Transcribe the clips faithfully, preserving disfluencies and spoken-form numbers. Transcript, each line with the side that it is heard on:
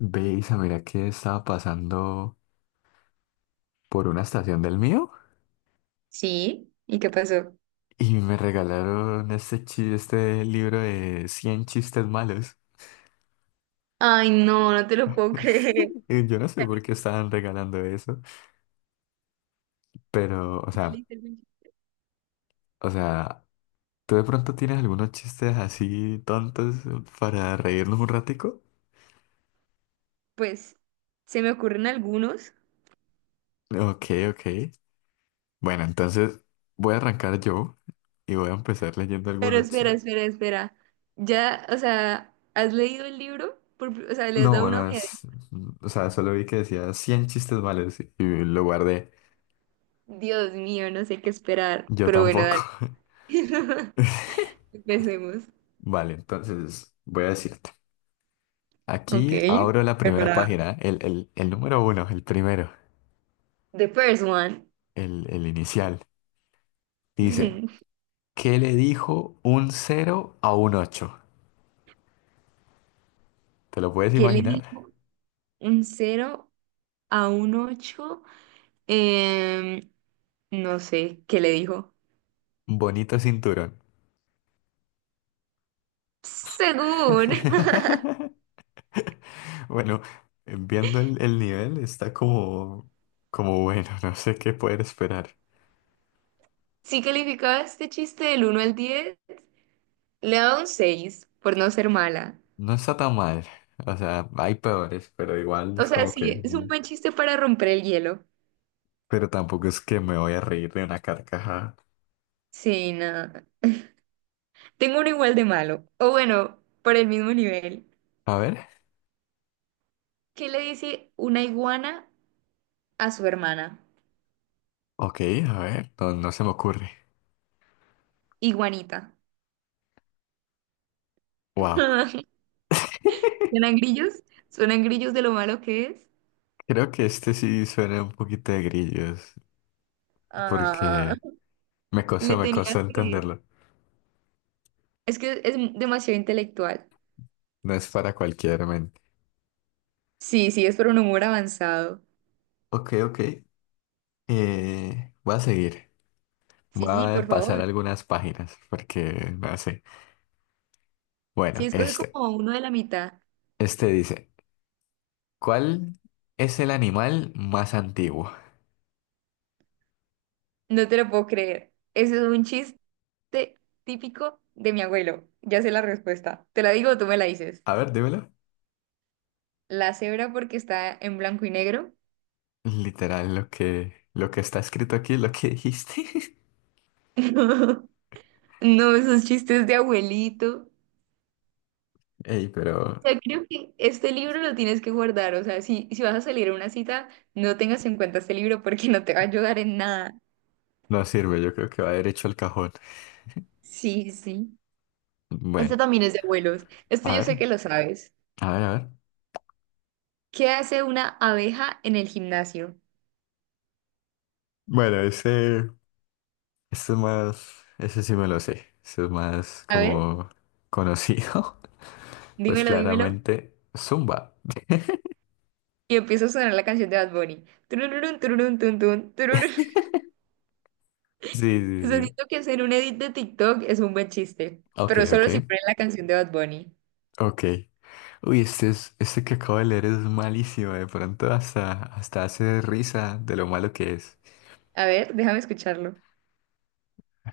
left: Veis, mira que estaba pasando por una estación del mío
right: Sí, ¿y qué pasó?
left: y me regalaron este, chi- este libro de cien chistes malos.
right: Ay, no, no te lo puedo creer.
left: Y Yo no sé
right: Ya
left: por
right: le-
left: qué estaban regalando eso, pero, o
right: ya le
left: sea,
right: hice el winch.
left: o sea, ¿tú de pronto tienes algunos chistes así tontos para reírnos un ratico?
right: Pues se me ocurren algunos,
left: Ok, ok. Bueno, entonces voy a arrancar yo y voy a empezar leyendo
right: pero
left: algunos
right: espera,
left: chistes.
right: espera, espera. Ya, o sea, ¿has leído el libro? Por pri- o sea, le has
left: No,
right: dado una
left: bueno,
right: ojeada.
left: es- o sea, solo vi que decía cien chistes malos y lo guardé.
right: Dios mío, no sé qué esperar,
left: Yo
right: pero bueno,
left: tampoco.
right: dale. Empecemos.
left: Vale, entonces voy a decirte.
right: Ok,
left: Aquí abro la primera
right: preparada.
left: página, el, el- el número uno, el primero,
right: The first one.
left: el, el inicial. Dice,
right: ¿Qué
left: ¿qué le dijo un cero a un ocho? ¿Te lo puedes
right: le
left: imaginar?
right: dijo un cero a un ocho? Em, no sé, ¿qué le dijo?
left: Bonito cinturón.
right: Según.
left: Bueno, viendo el, el nivel, está como, como bueno, no sé qué poder esperar.
right: Si calificaba este chiste del uno al diez le daba un seis por no ser mala.
left: No está tan mal. O sea, hay peores, pero igual
right: O
left: es
right: sea,
left: como que...
right: sí, es un
left: mm,
right: buen chiste para romper el hielo.
left: pero tampoco es que me voy a reír de una carcajada.
right: Sí, nada. Tengo uno igual de malo. O bueno, por el mismo nivel.
left: A ver,
right: ¿Qué le dice una iguana a su hermana?
left: ok, a ver, no, no se me ocurre.
right: Iguanita.
left: Wow.
right: ¿Suenan grillos? ¿Suenan grillos de lo malo que es?
left: Creo que este sí suena un poquito de grillos,
right: Ah,
left: porque me
right: le
left: costó, me
right: tenía
left: costó
right: que...
left: entenderlo.
right: Es que es demasiado intelectual.
left: No es para cualquier mente.
right: Sí, sí, es por un humor avanzado.
left: Ok, ok. Eh, voy a seguir.
right: Sí,
left: Voy
right: sí, por
left: a pasar
right: favor.
left: algunas páginas, porque no sé.
right: Sí,
left: Bueno,
right: escoge
left: este.
right: como uno de la mitad.
left: Este dice, ¿cuál es el animal más antiguo?
right: No te lo puedo creer. Ese es un chiste típico de mi abuelo. Ya sé la respuesta. ¿Te la digo o tú me la dices?
left: A ver, dímelo.
right: La cebra porque está en blanco y negro.
left: Literal, lo que, lo que está escrito aquí, lo que dijiste.
right: No, no, esos chistes de abuelito.
left: Ey,
right: O
left: pero
right: sea, creo que este libro lo tienes que guardar. O sea, si, si vas a salir a una cita, no tengas en cuenta este libro porque no te va a ayudar en nada.
left: no sirve, yo creo que va derecho al cajón.
right: Sí, sí. Este
left: Bueno,
right: también es de abuelos. Este
left: a
right: yo sé
left: ver,
right: que lo sabes.
left: a ver, a ver.
right: ¿Qué hace una abeja en el gimnasio?
left: Bueno, ese, ese es más, ese sí me lo sé. Ese es más
right: A ver.
left: como conocido. Pues
right: Dímelo, dímelo.
left: claramente, Zumba.
right: Y empieza a sonar la canción de Bad Bunny. Tururún, tururún, tun, tun, tururún.
left: Sí, sí,
right: O sea,
left: sí.
right: siento que hacer un edit de TikTok es un buen chiste,
left: Ok,
right: pero
left: ok,
right: solo si ponen la canción de Bad Bunny.
left: ok. Uy, este es, este que acabo de leer es malísimo. De pronto hasta, hasta hace risa de lo malo que es.
right: A ver, déjame escucharlo.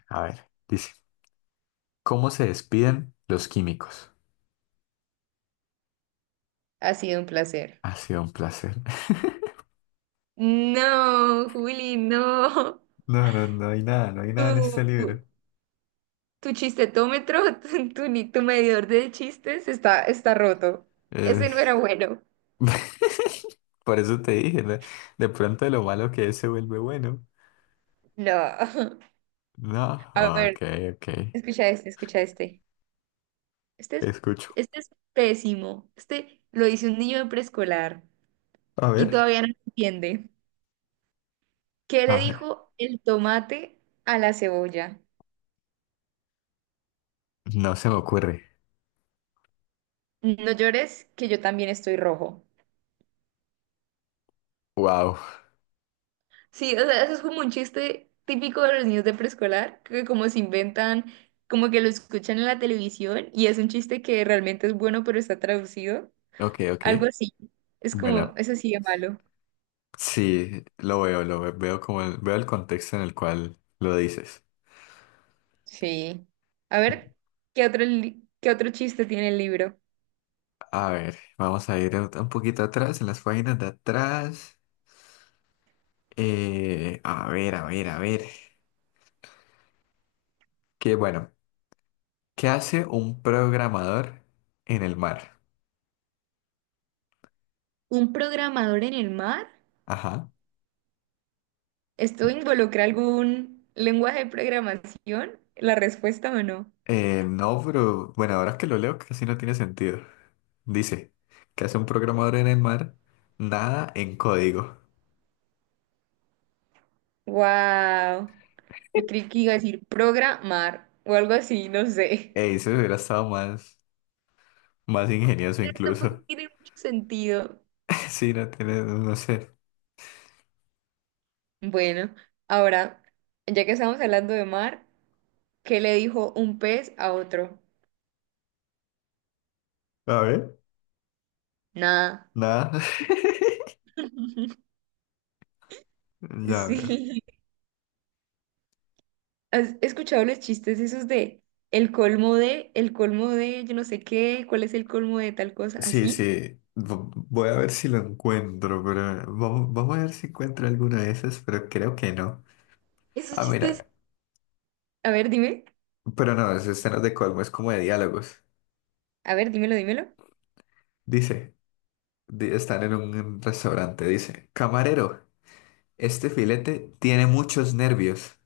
left: A ver, dice. ¿Cómo se despiden los químicos?
right: Ha sido un placer.
left: Ha sido un placer.
right: No, Juli, no.
left: No, no, no hay nada, no hay nada en este
right: Tu,
left: libro.
right: tu chistetómetro, tu, tu, ni- tu medidor de chistes está, está roto.
left: Eh,
right: Ese no era bueno.
left: Por eso te dije, ¿no? De pronto lo malo que es se vuelve bueno.
right: No.
left: No,
right: A
left: ok,
right: ver,
left: ok.
right: escucha este, escucha este. Este es,
left: Escucho.
right: este es pésimo. Este lo dice un niño de preescolar
left: A
right: y
left: ver.
right: todavía no entiende. ¿Qué
left: A
right: le
left: ver.
right: dijo el tomate a la cebolla?
left: No se me ocurre.
right: No llores, que yo también estoy rojo.
left: Wow.
right: Sí, o sea, eso es como un chiste típico de los niños de preescolar, que como se inventan, como que lo escuchan en la televisión y es un chiste que realmente es bueno, pero está traducido.
left: Ok, ok.
right: Algo así. Es como,
left: Bueno,
right: eso sí de malo.
left: sí, lo veo, lo ve- veo como el- veo el contexto en el cual lo dices.
right: Sí. A ver, ¿qué otro, li- qué otro chiste tiene el libro?
left: A ver, vamos a ir un un poquito atrás, en las páginas de atrás. Eh, a ver, a ver, a ver. Que bueno, ¿qué hace un programador en el mar?
right: ¿Un programador en el mar?
left: Ajá.
right: ¿Esto involucra algún lenguaje de programación? ¿La respuesta o no?
left: Eh, no, pero bueno, ahora que lo leo casi no tiene sentido. Dice, ¿qué hace un programador en el mar? Nada en código.
right: Wow. Yo creí que iba a decir programar o algo así, no sé.
left: Ey, eso hubiera estado más, más ingenioso
right: Pero tampoco
left: incluso.
right: tiene mucho sentido.
left: Sí, no tiene, no sé.
right: Bueno, ahora, ya que estamos hablando de mar, ¿qué le dijo un pez a otro?
left: A ver,
right: Nada.
left: nada. Ya veo.
right: Sí. ¿Has escuchado los chistes esos de el colmo de, el colmo de, yo no sé qué, cuál es el colmo de tal cosa,
left: Sí,
right: así?
left: sí. Vo- Voy a ver si lo encuentro, pero vamos, vamos a ver si encuentro alguna de esas, pero creo que no.
right: Esos
left: Ah,
right: chistes,
left: mira,
right: a ver, dime,
left: pero no, es escenas de Colmo, es como de diálogos.
right: a ver, dímelo, dímelo.
left: Dice, di- están en un restaurante, dice, camarero, este filete tiene muchos nervios.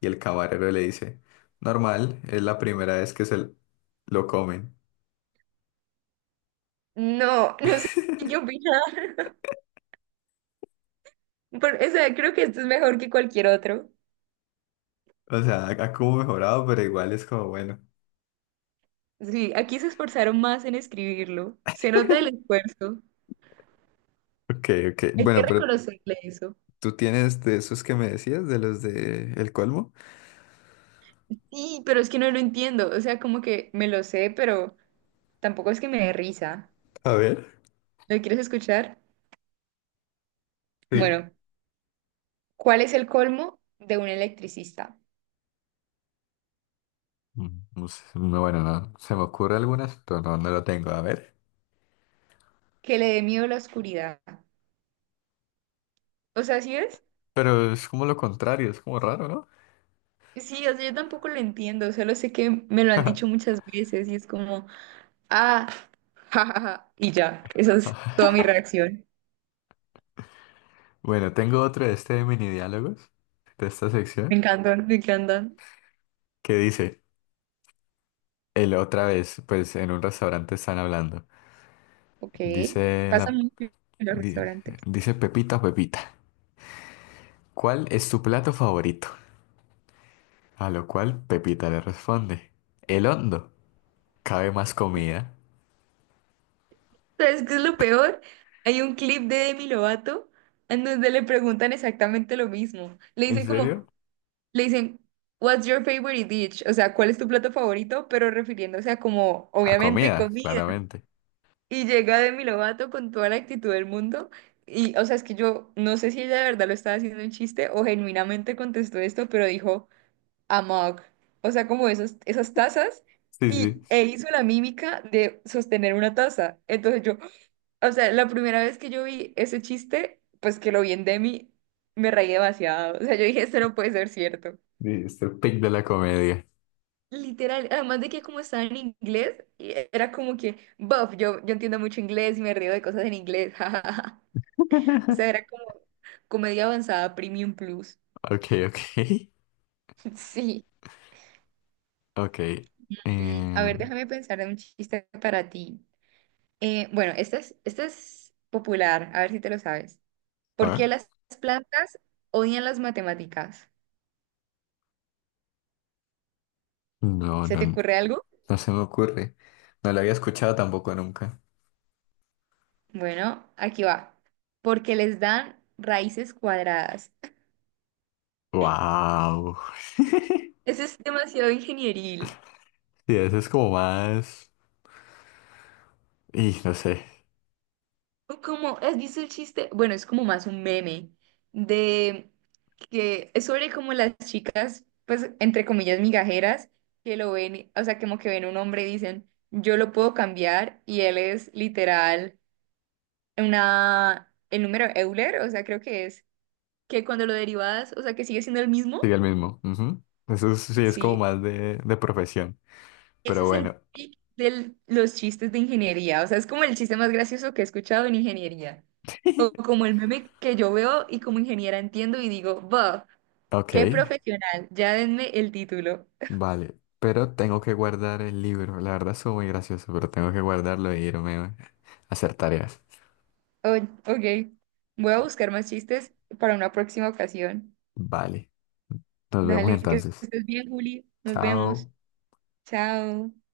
left: Y el camarero le dice, normal, es la primera vez que se l- lo comen.
right: No, no sé qué opinar. Pero, o sea, creo que esto es mejor que cualquier otro.
left: O sea, ha ha como mejorado, pero igual es como bueno.
right: Sí, aquí se esforzaron más en escribirlo. Se nota el esfuerzo.
left: Ok, ok.
right: Hay que
left: Bueno, pero
right: reconocerle eso.
left: tú tienes de esos que me decías, de los de El Colmo.
right: Sí, pero es que no lo entiendo. O sea, como que me lo sé, pero tampoco es que me dé risa.
left: A ver.
right: ¿Lo quieres escuchar?
left: Sí.
right: Bueno. ¿Cuál es el colmo de un electricista?
left: Mm, no sé, no, bueno, no, se me ocurre algunas, pero no, no lo tengo, a ver.
right: Que le dé miedo la oscuridad. O sea, ¿sí es?
left: Pero es como lo contrario, es como raro, ¿no?
right: Sí, o sea, yo tampoco lo entiendo, solo sé que me lo han dicho muchas veces y es como, ah, jajaja, y ya, esa es toda mi reacción.
left: Bueno, tengo otro de este de mini diálogos, de esta
right: Me
left: sección,
right: encantan, me encantan.
left: que dice, el otra vez, pues en un restaurante están hablando.
right: Ok,
left: Dice
right: pasa
left: la,
right: mucho en los
left: di-
right: restaurantes.
left: dice Pepita, Pepita, ¿cuál es tu plato favorito? A lo cual Pepita le responde, el hondo. ¿Cabe más comida?
right: ¿Sabes qué es lo peor? Hay un clip de Demi Lovato en donde le preguntan exactamente lo mismo. Le
left: ¿En
right: dicen
left: serio?
right: como, Le dicen, What's your favorite dish? O sea, ¿cuál es tu plato favorito? Pero refiriéndose a como,
left: A
right: obviamente,
left: comida,
right: comida.
left: claramente.
right: Y llega Demi Lovato con toda la actitud del mundo. Y, o sea, es que yo no sé si ella de verdad lo estaba haciendo un chiste o genuinamente contestó esto, pero dijo, a mug. O sea, como esos, esas tazas.
left: Sí, sí.
right: Y e hizo la mímica de sostener una taza. Entonces yo, o sea, la primera vez que yo vi ese chiste, pues que lo vi en Demi, me reí demasiado. O sea, yo dije, esto no puede ser cierto.
left: mister Pig de la comedia.
right: Literal, además de que como estaba en inglés, y era como que, buff, yo, yo entiendo mucho inglés y me río de cosas en inglés, jajaja. O sea, era como comedia avanzada Premium Plus.
left: Ok, ok.
right: Sí.
left: Ok.
right: Mm, a
left: Eh,
right: ver, déjame pensar en un chiste para ti. Eh, bueno, este es, este es popular, a ver si te lo sabes.
left: a
right: ¿Por qué
left: ver.
right: las plantas odian las matemáticas?
left: No, no,
right: ¿Se te
left: no
right: ocurre algo?
left: no se me ocurre. No la había escuchado tampoco nunca.
right: Bueno, aquí va. Porque les dan raíces cuadradas.
left: Wow.
right: Ese es demasiado ingenieril.
left: Sí, eso es como más. Y no sé.
right: Como, ¿has visto el chiste? Bueno, es como más un meme de que es sobre como las chicas, pues, entre comillas, migajeras, que lo ven, o sea, como que ven un hombre y dicen, yo lo puedo cambiar, y él es literal una, el número Euler, o sea, creo que es, que cuando lo derivas, o sea, que sigue siendo el
left: Sería
right: mismo,
left: el mismo. Ujú. Eso es- sí es como
right: sí,
left: más de, de, profesión.
right: ese
left: Pero
right: es el
left: bueno.
right: pic de los chistes de ingeniería, o sea, es como el chiste más gracioso que he escuchado en ingeniería. O como el meme que yo veo y como ingeniera entiendo y digo, ¡buff!
left: Ok.
right: ¡Qué profesional! Ya denme el título.
left: Vale. Pero tengo que guardar el libro. La verdad es muy gracioso, pero tengo que guardarlo e irme a hacer tareas.
right: Oh, ok, voy a buscar más chistes para una próxima ocasión.
left: Vale. Nos vemos
right: Dale, que
left: entonces.
right: estés bien, Juli. Nos vemos.
left: Chao.
right: Chao.